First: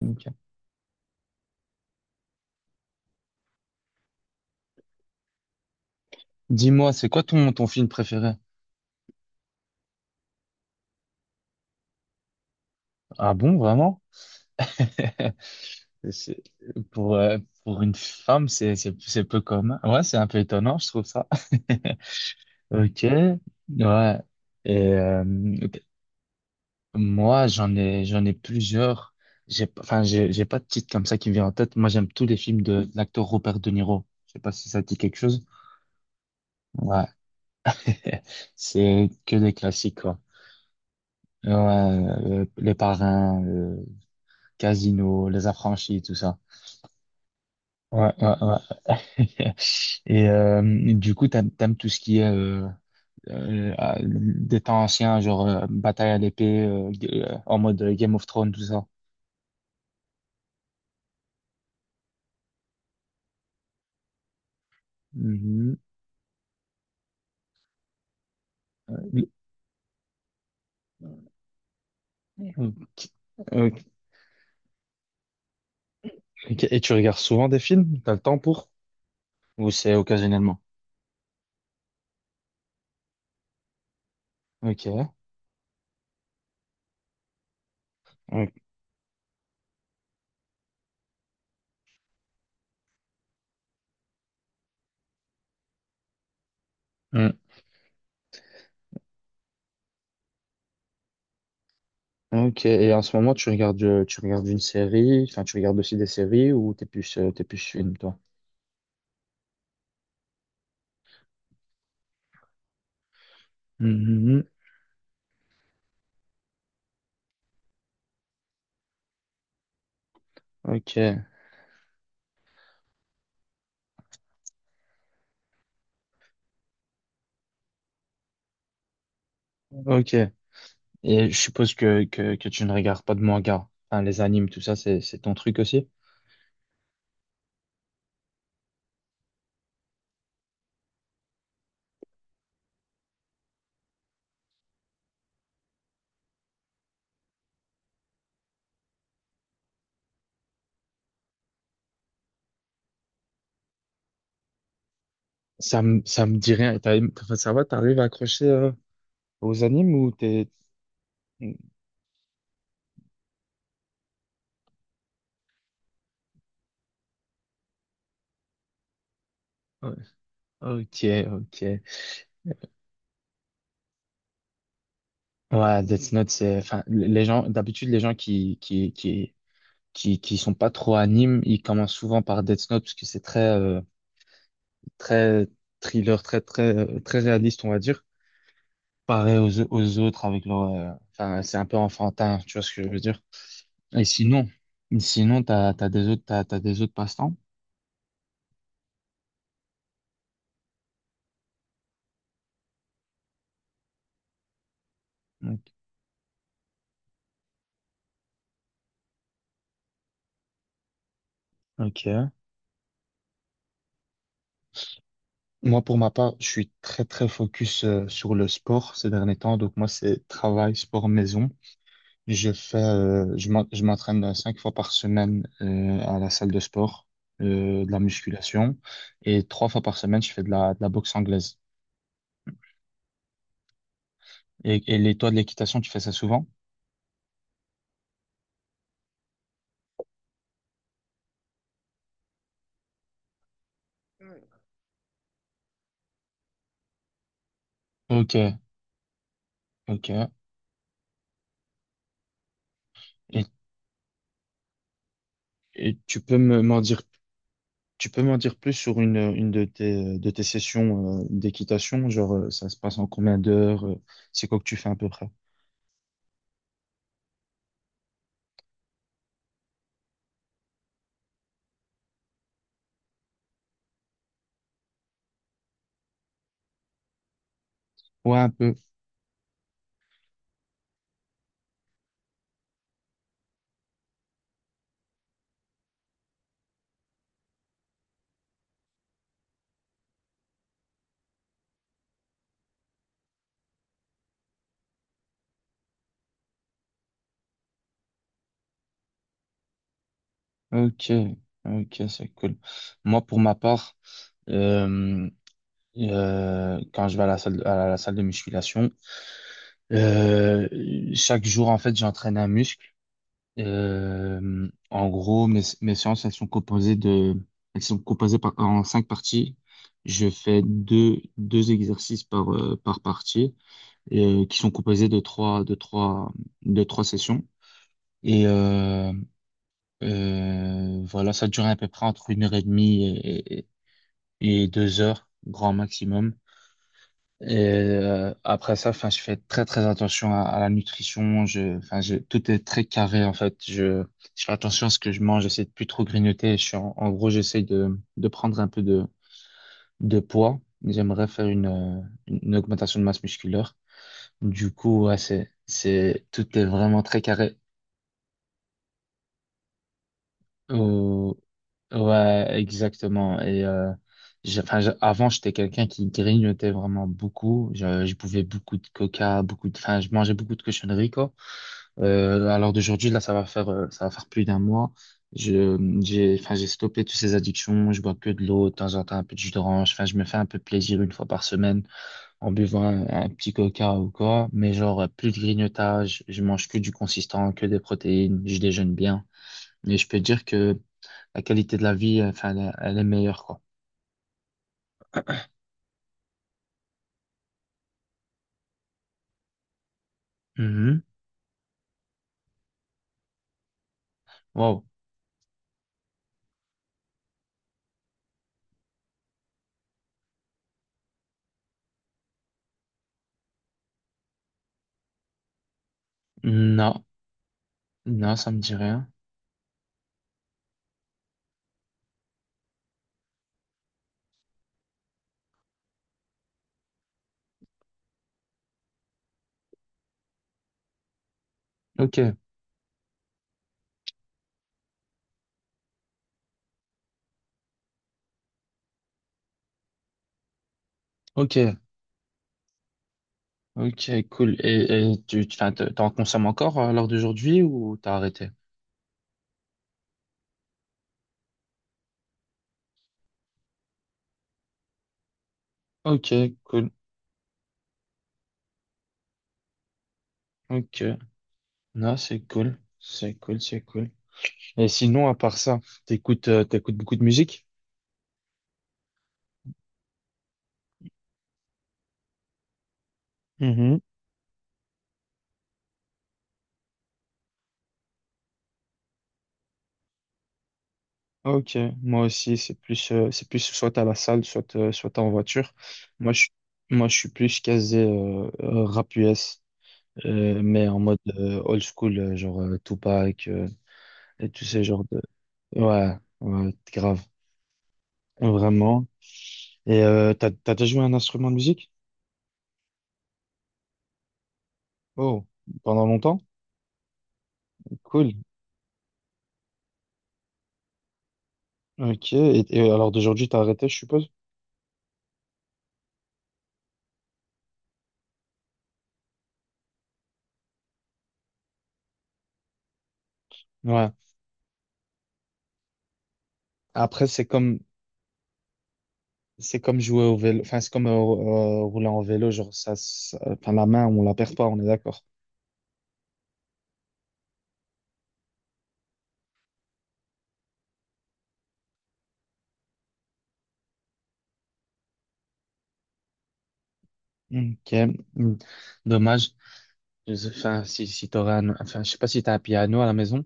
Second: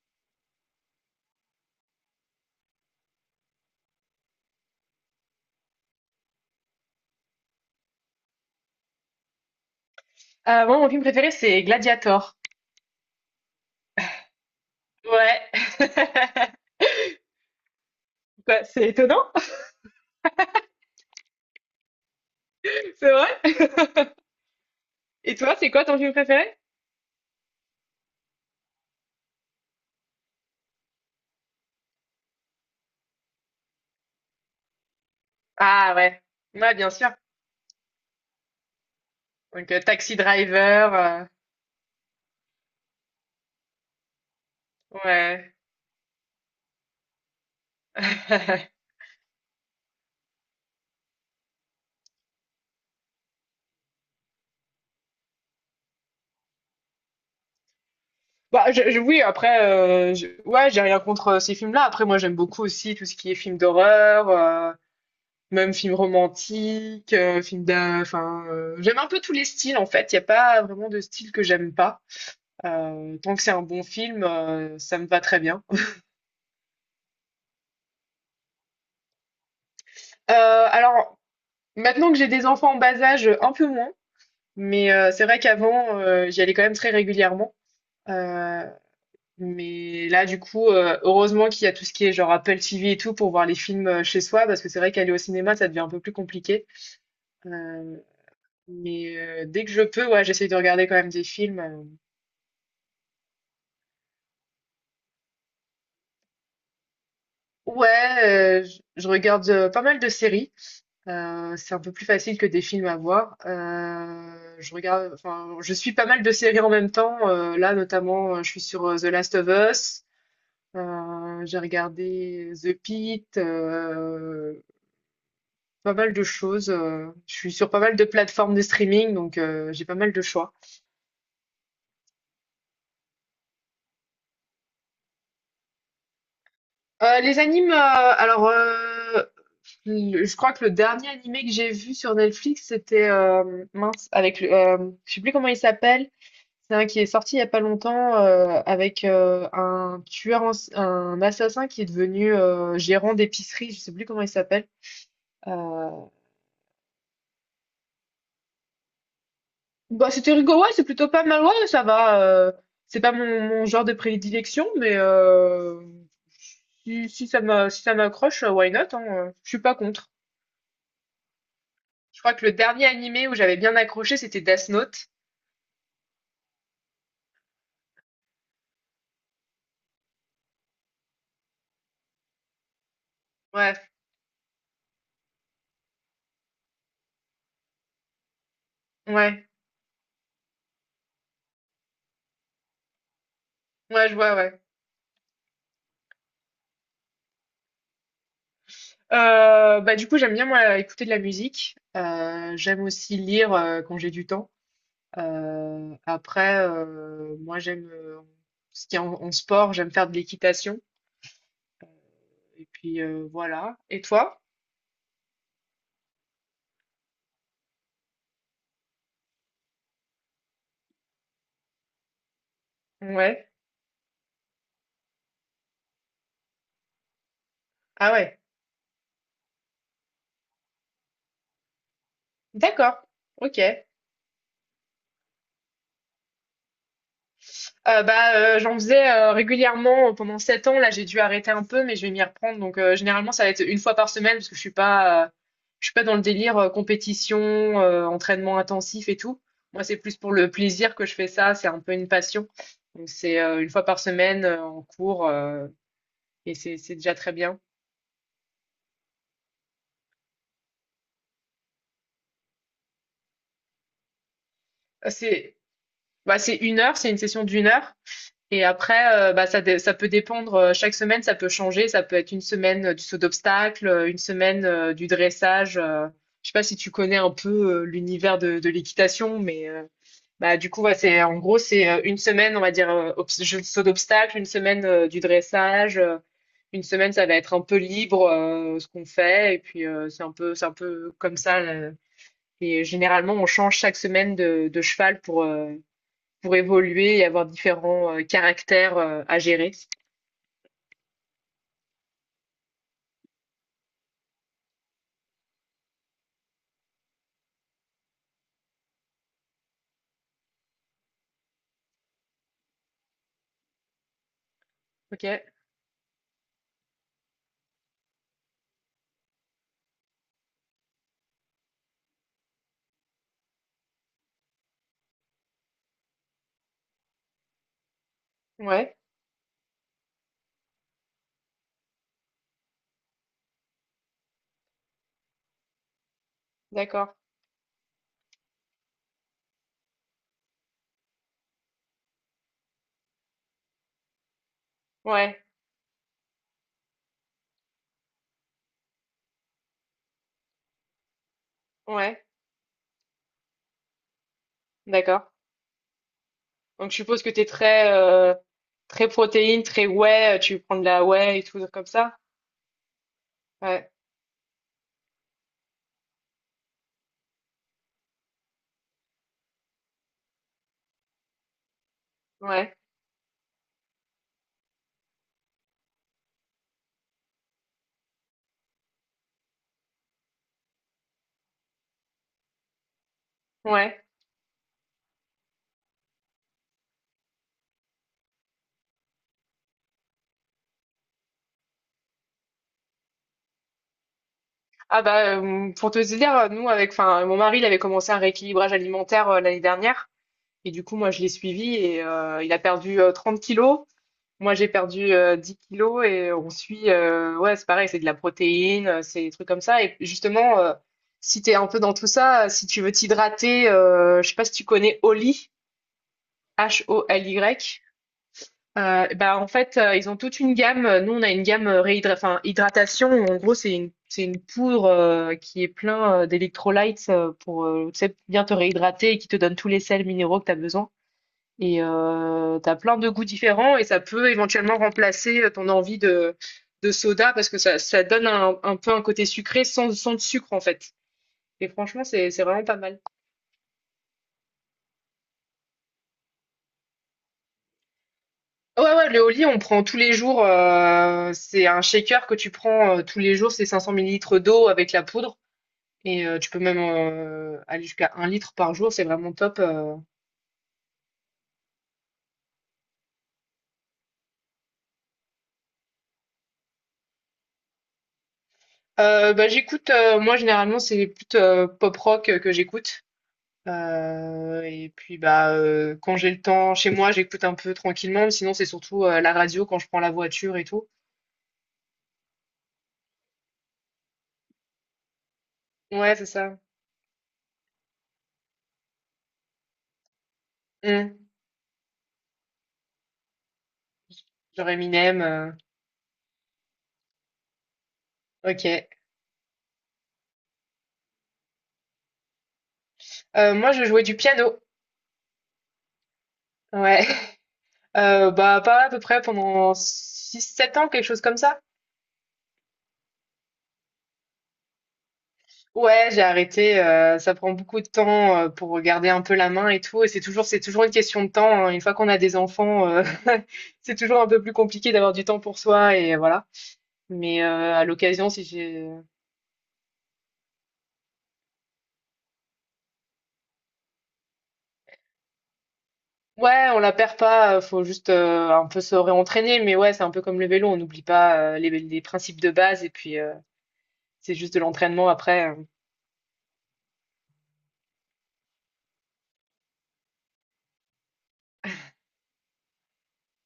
Ok. Dis-moi, c'est quoi ton film préféré? Moi, mon film préféré, c'est Gladiator. Ah bon, vraiment? Ouais. C'est- Pour, euh, pour une femme, Quoi, c'est, c'est c'est, étonnant? c'est peu commun. Ouais, c'est un peu étonnant, je trouve ça. Ok, C'est vrai? ouais. Et Et toi, c'est ok. quoi ton film préféré? Moi, j'en ai plusieurs. J'ai, pas- Enfin, j'ai pas de titre comme ça qui me vient en tête. Moi, j'aime tous les films de l'acteur Robert De Niro. Je sais pas si ça te dit quelque chose. Ah ouais. Ouais, bien Ouais, sûr. c'est que des Donc, classiques, Taxi quoi. Driver, Ouais, Les Parrains, Casino, Les ouais. Affranchis, tout ça. Ouais, ouais, ouais. Et du coup, t'aimes tout ce qui est ah, des temps anciens, genre bataille à l'épée, en mode Game of Thrones, tout Bah, ça. Je oui, après, je ouais, j'ai rien contre, ces films-là. Après, moi, j'aime beaucoup aussi tout ce qui est film d'horreur, même Mhm. film romantique, film d'a enfin, j'aime un peu tous les styles, en fait. Il y a pas vraiment de style que j'aime pas. Tant que c'est un Ok. bon film, ça me va très bien. Et tu regardes souvent des films? T'as le temps pour? Ou c'est occasionnellement? Euh, alors, maintenant que j'ai des enfants en bas âge, un peu moins, mais Ok. c'est vrai qu'avant, j'y allais quand même très régulièrement. Ok. Euh, mais là, du coup, heureusement qu'il y a tout ce qui est genre Apple TV et tout pour voir les films chez soi, parce que c'est vrai qu'aller au cinéma, ça devient un peu plus compliqué. Mm. Euh, mais dès que je peux, ouais, j'essaye de regarder quand même des films. Ok. Et en ce moment, tu regardes une série, enfin, tu regardes aussi des séries ou t'es plus Ouais, film, toi? Je regarde pas mal de séries. C'est un peu plus facile que des films à voir. Mhm. Je regarde, enfin, je suis pas mal de séries en même temps. Là, notamment, je suis sur The Last of Us. Ok. J'ai regardé The Pitt, pas mal de choses. Je suis sur pas mal de plateformes de streaming, donc j'ai pas mal Ok. de choix. Et je suppose que tu ne regardes pas de manga. Enfin, les animes, tout ça, c'est ton truc aussi. Les animes, Je crois que le dernier animé que j'ai vu sur Netflix, c'était mince, avec je sais plus comment il s'appelle. C'est un qui est sorti il y a pas longtemps avec un tueur, un assassin qui est devenu gérant d'épicerie. Je sais plus comment il s'appelle. Ça Euh, me, ça me dit rien. Et enfin, ça va, t'arrives à accrocher aux animes ou Bah c'était t'es. rigolo, ouais, c'est plutôt pas mal, Ouais. ouais, ça va. C'est pas mon genre de prédilection, mais si ça m'accroche, why not, hein, je suis pas contre. Ok, ok. Je crois que le dernier animé où j'avais bien accroché, c'était Death Note. Ouais, Death Note, c'est. Enfin, les gens, d'habitude, les gens qui sont pas trop animes, ils commencent souvent par Death Note parce que c'est très, Ouais, euh, très thriller, très, très, très réaliste, on va dire. Pareil ouais, aux autres avec enfin, c'est un peu enfantin, tu vois ce que je veux dire? Et ouais, je vois, sinon, ouais. sinon, t'as des autres passe-temps? Bah, du coup, j'aime bien, moi, écouter de la musique. J'aime aussi lire quand j'ai du temps. Après, moi, j'aime ce qui est en sport, j'aime faire de l'équitation. Ok. Et puis, voilà. Et toi? Moi, pour ma part, je suis très, très focus sur le sport ces derniers temps. Donc, moi, c'est travail, sport, maison. Je fais, euh, Ouais. je m'en- je m'entraîne 5 fois par semaine à la salle de sport, de la Ah ouais. musculation. Et 3 fois par semaine, je fais de la boxe anglaise. D'accord. Ok. Et toi, de l'équitation, tu fais ça souvent? Bah, j'en faisais régulièrement pendant 7 ans. Là, j'ai dû arrêter un peu, mais je vais m'y reprendre. Donc, généralement, ça va être une fois par semaine parce que je suis pas dans le délire compétition, Ok, entraînement intensif et tout. Moi, c'est plus ok. pour le plaisir que je fais ça. C'est un peu une passion. Donc, c'est Et, une fois par semaine en cours et et c'est c'est déjà très bien. Tu peux m'en dire plus sur une de tes sessions d'équitation? Genre, ça se passe en combien d'heures? C'est quoi que tu fais à peu près? C'est bah, c'est 1 heure, c'est une session d'une heure. Et après, bah, ça peut dépendre. Chaque semaine, ça peut changer. Ça peut être une semaine du saut d'obstacle, une semaine du dressage. Je sais pas si tu connais un peu l'univers Ouais, un de peu. l'équitation, mais bah, du coup, ouais, c'est en gros, c'est une semaine, on va dire, saut d'obstacle, une semaine du dressage, une semaine, ça va être un peu libre ce qu'on fait. Et puis, c'est un peu comme ça. Là. Et généralement, on change chaque semaine de cheval pour évoluer et avoir différents caractères à gérer. Ok, ok, c'est cool. Moi, pour ma part, euh, quand je vais à la salle de musculation, euh, chaque jour, en fait, j'entraîne un muscle. Euh, en Ok, gros, mes séances, elles sont composées par, en 5 parties. Je fais deux exercices par partie, qui sont composés de trois sessions. Et ouais, euh, euh, voilà, ça dure à peu près entre une heure et demie et deux heures, grand maximum. d'accord, Et après ça, enfin, je fais très très attention à la nutrition. Enfin, tout est très carré en fait. Je fais attention à ce que je mange. ouais, J'essaie de plus trop grignoter. Je suis en gros, j'essaie de prendre un peu de poids. J'aimerais faire une, euh, ouais, une une augmentation de masse musculaire. Du coup, ouais, d'accord. Tout est Donc je vraiment très suppose que t'es carré. Très protéine, très whey, tu prends de la Euh, whey et tout comme ça. Ouais, exactement. Et Ouais, enfin, avant, j'étais quelqu'un qui grignotait vraiment beaucoup. Je buvais beaucoup de coca, enfin, je mangeais beaucoup de cochonneries, quoi. Alors ouais, d'aujourd'hui, là, ça va faire plus d'1 mois. Je, enfin, j'ai stoppé toutes ces addictions. Je bois que de l'eau, de temps en temps un peu de jus d'orange. Enfin, je me fais un peu plaisir une fois par semaine en buvant un petit coca ouais. ou quoi. Mais genre, plus de grignotage. Je mange que du consistant, que des protéines. Je déjeune bien. Et je peux dire que la qualité de la vie, enfin, elle est meilleure, quoi. Ah bah pour te dire, nous avec, enfin mon mari, il avait commencé un rééquilibrage alimentaire l'année dernière et du coup Mhm. moi je l'ai suivi et il a perdu 30 kilos. Moi, j'ai Wow. perdu 10 kilos et on suit, ouais, c'est pareil, c'est de la protéine, c'est des trucs comme ça. Et justement, si t'es un peu dans tout ça, si tu veux t'hydrater, je sais pas si tu connais Oli, Non, HOLY. non, ça me dit rien. Bah en fait, ils ont toute une gamme. Nous, on a une gamme enfin, hydratation. En gros, c'est une poudre qui est plein d'électrolytes pour tu sais, bien te réhydrater et qui te donne tous les sels minéraux que tu as besoin. Et Ok, tu as plein de goûts différents et ça peut éventuellement remplacer ton envie de soda parce que ça donne un peu un côté sucré sans sucre en fait. ok, Et franchement, c'est vraiment pas mal. ok, cool. Et enfin, t'en consommes encore lors d'aujourd'hui ou t'as arrêté? Ouais, ouais, le Oli, on prend tous les jours. C'est un shaker que tu prends tous les jours, c'est 500 millilitres d'eau avec la poudre. Et tu Ok, peux même cool. Aller jusqu'à 1 litre par jour, c'est vraiment top. Ok. Non, c'est cool. C'est cool, c'est cool. Et sinon, à part ça, t'écoutes beaucoup de musique? Bah, j'écoute, moi généralement, c'est les pop rock que j'écoute. Mhm. Et puis bah quand j'ai le temps chez moi, j'écoute un peu tranquillement, mais sinon c'est surtout la radio quand je prends la voiture et tout. Ok, moi aussi, c'est plus soit à la salle, soit en voiture. Ouais, c'est Moi, je, ça. moi, je suis plus casé rap US. Mais en Hmm. mode old school, genre Tupac, et tous Genre ces genres Eminem. de. Ouais, ouais, grave, Ok. vraiment. Et t'as déjà joué un instrument de musique? Moi, je jouais du piano. Oh, pendant longtemps? Ouais. Cool. Bah pas à peu près pendant 6-7 ans, quelque chose comme ça. Ok, et alors d'aujourd'hui, t'as arrêté, je suppose? Ouais, j'ai arrêté. Ça prend beaucoup de temps pour garder un peu la main et tout. Et c'est toujours une question de temps. Hein. Une fois qu'on a des enfants, c'est Ouais. toujours un peu plus compliqué d'avoir du temps pour soi et voilà. Après, Mais c'est comme, à l'occasion, si j'ai c'est comme jouer au vélo, enfin, c'est comme rouler en vélo, genre enfin, la main, on la perd pas, on est d'accord. Ouais, on la perd pas, faut juste un peu se réentraîner, mais ouais, c'est un peu comme le vélo, on n'oublie pas les principes de base et puis c'est juste de l'entraînement après. Ok, hmm. Dommage. Enfin, si t'aurais enfin, je sais pas si t'as un piano à la maison.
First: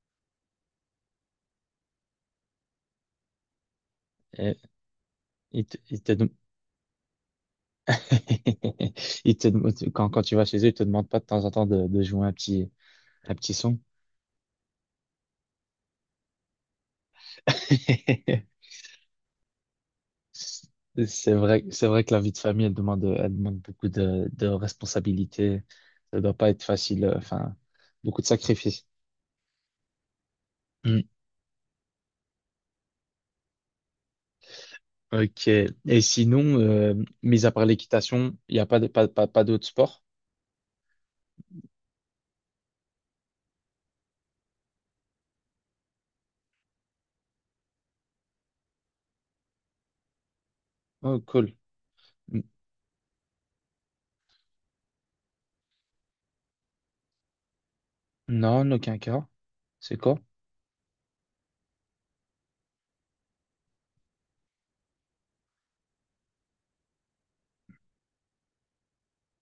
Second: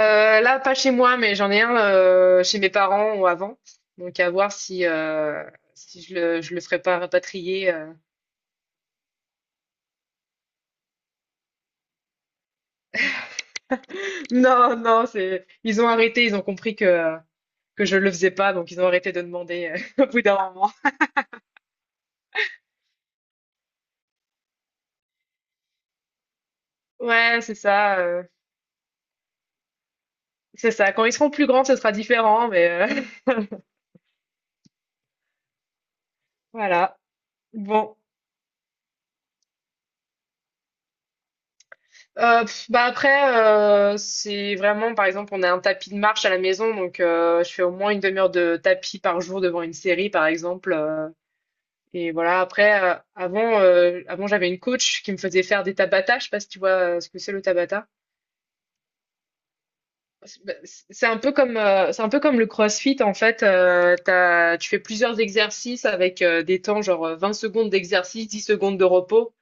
Là, pas chez moi, mais j'en ai un chez mes parents ou avant, donc à voir Et, il te, il si je te- le je le ferai pas rapatrier. Quand, tu vas chez eux, ils te demandent pas de temps en temps de jouer un petit son. Non, non, c'est ils ont arrêté, ils ont compris que je le faisais pas, donc ils ont arrêté de demander au bout d'un moment. C'est vrai que la vie de famille, elle demande beaucoup de responsabilités. Ça doit pas être facile, Ouais, enfin, beaucoup de sacrifices. c'est ça. Hmm, Quand ils seront plus grands, ce sera différent, mais ok. Et sinon, voilà. mis à part Bon. l'équitation, il n'y a pas, de- pas, pas, pas d'autres sports? Bah après, c'est vraiment, par exemple, on a un tapis de marche à la maison, donc je fais au moins une demi-heure de tapis par jour devant une série, par exemple. Oh, cool. Et voilà, N- après, avant j'avais une coach qui me faisait faire des tabata. Je sais pas si tu vois ce que c'est le tabata. Non, en aucun cas. C'est quoi? C'est un peu comme le CrossFit en fait. Tu fais plusieurs exercices avec des temps genre 20 secondes d'exercice, 10 secondes de repos,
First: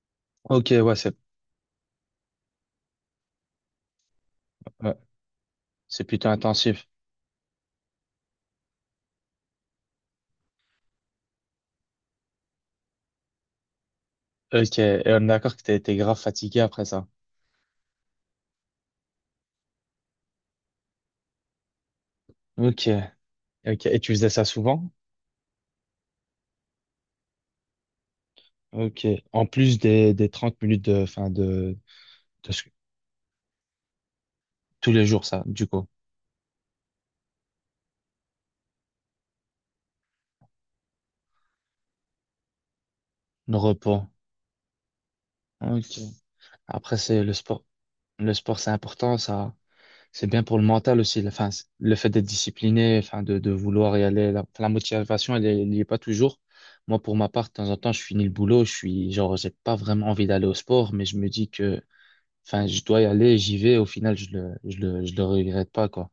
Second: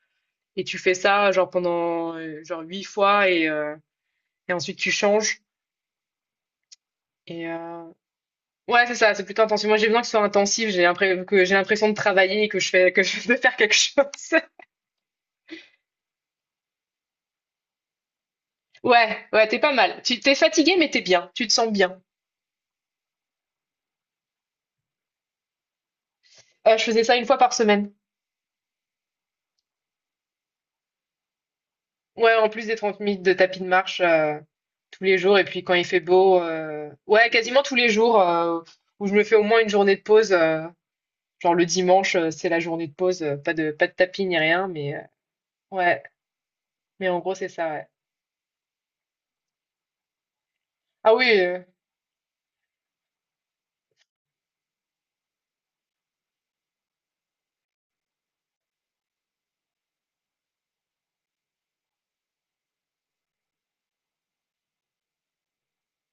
et Ok, tu fais ça genre pendant genre 8 fois et ensuite tu ouais, changes. c'est plutôt intensif. Et ouais, c'est ça, c'est plutôt intensif. Moi, j'ai besoin que ce soit intensif. Que j'ai l'impression de travailler et que je fais que je de faire quelque chose. Ok, et on est d'accord que t'as été grave fatigué après ça. Ouais, ouais, t'es pas mal. Tu t'es fatigué, mais t'es bien. Tu te sens bien. Ok, ok. Et tu faisais ça souvent? Je faisais ça une fois par semaine. Ok. En plus des 30 minutes de, enfin de, Ouais, en de plus des 30 minutes de tapis de marche tous les tous les jours, jours. ça, Et puis du quand coup, il fait beau, ouais, quasiment tous les jours où je me fais au moins une journée de pause. Genre le dimanche, c'est la journée de pause. euh, pas le de pas de repos. tapis ni rien, mais Ok. ouais. Après, Mais en c'est le gros, c'est sport. ça. Ouais. Le sport, c'est important, ça. C'est bien pour le mental Ah oui. aussi. Enfin, le fait d'être discipliné, enfin, de vouloir y aller. La motivation, elle y est pas toujours. Moi, pour ma part, de temps en temps, je finis le boulot. Genre, j'ai pas vraiment envie d'aller au sport, mais je me dis que, enfin, je dois y aller, j'y vais. Au final, je le regrette pas, quoi.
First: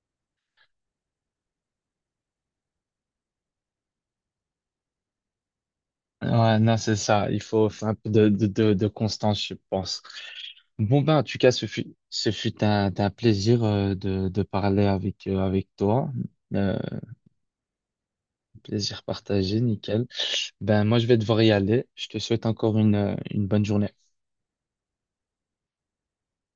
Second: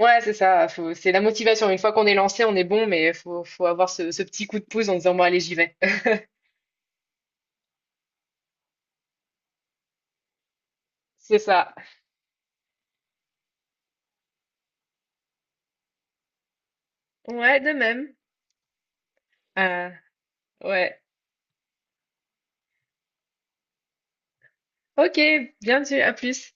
Ouais, c'est ça. C'est la motivation. Une fois qu'on est lancé, on est bon, mais faut avoir ce petit coup de pouce en disant, bon, allez, j'y vais. Ouais, non, c'est ça. Il faut faire un peu de constance, je pense. Bon, ben, en tout C'est cas, ce ça. fut, ce fut un plaisir de parler avec toi. Euh, Ouais, de même. Plaisir partagé, Euh, nickel. Ben, moi, ouais. je vais devoir y aller. Je te souhaite encore une bonne journée. Ok, bien sûr. À plus.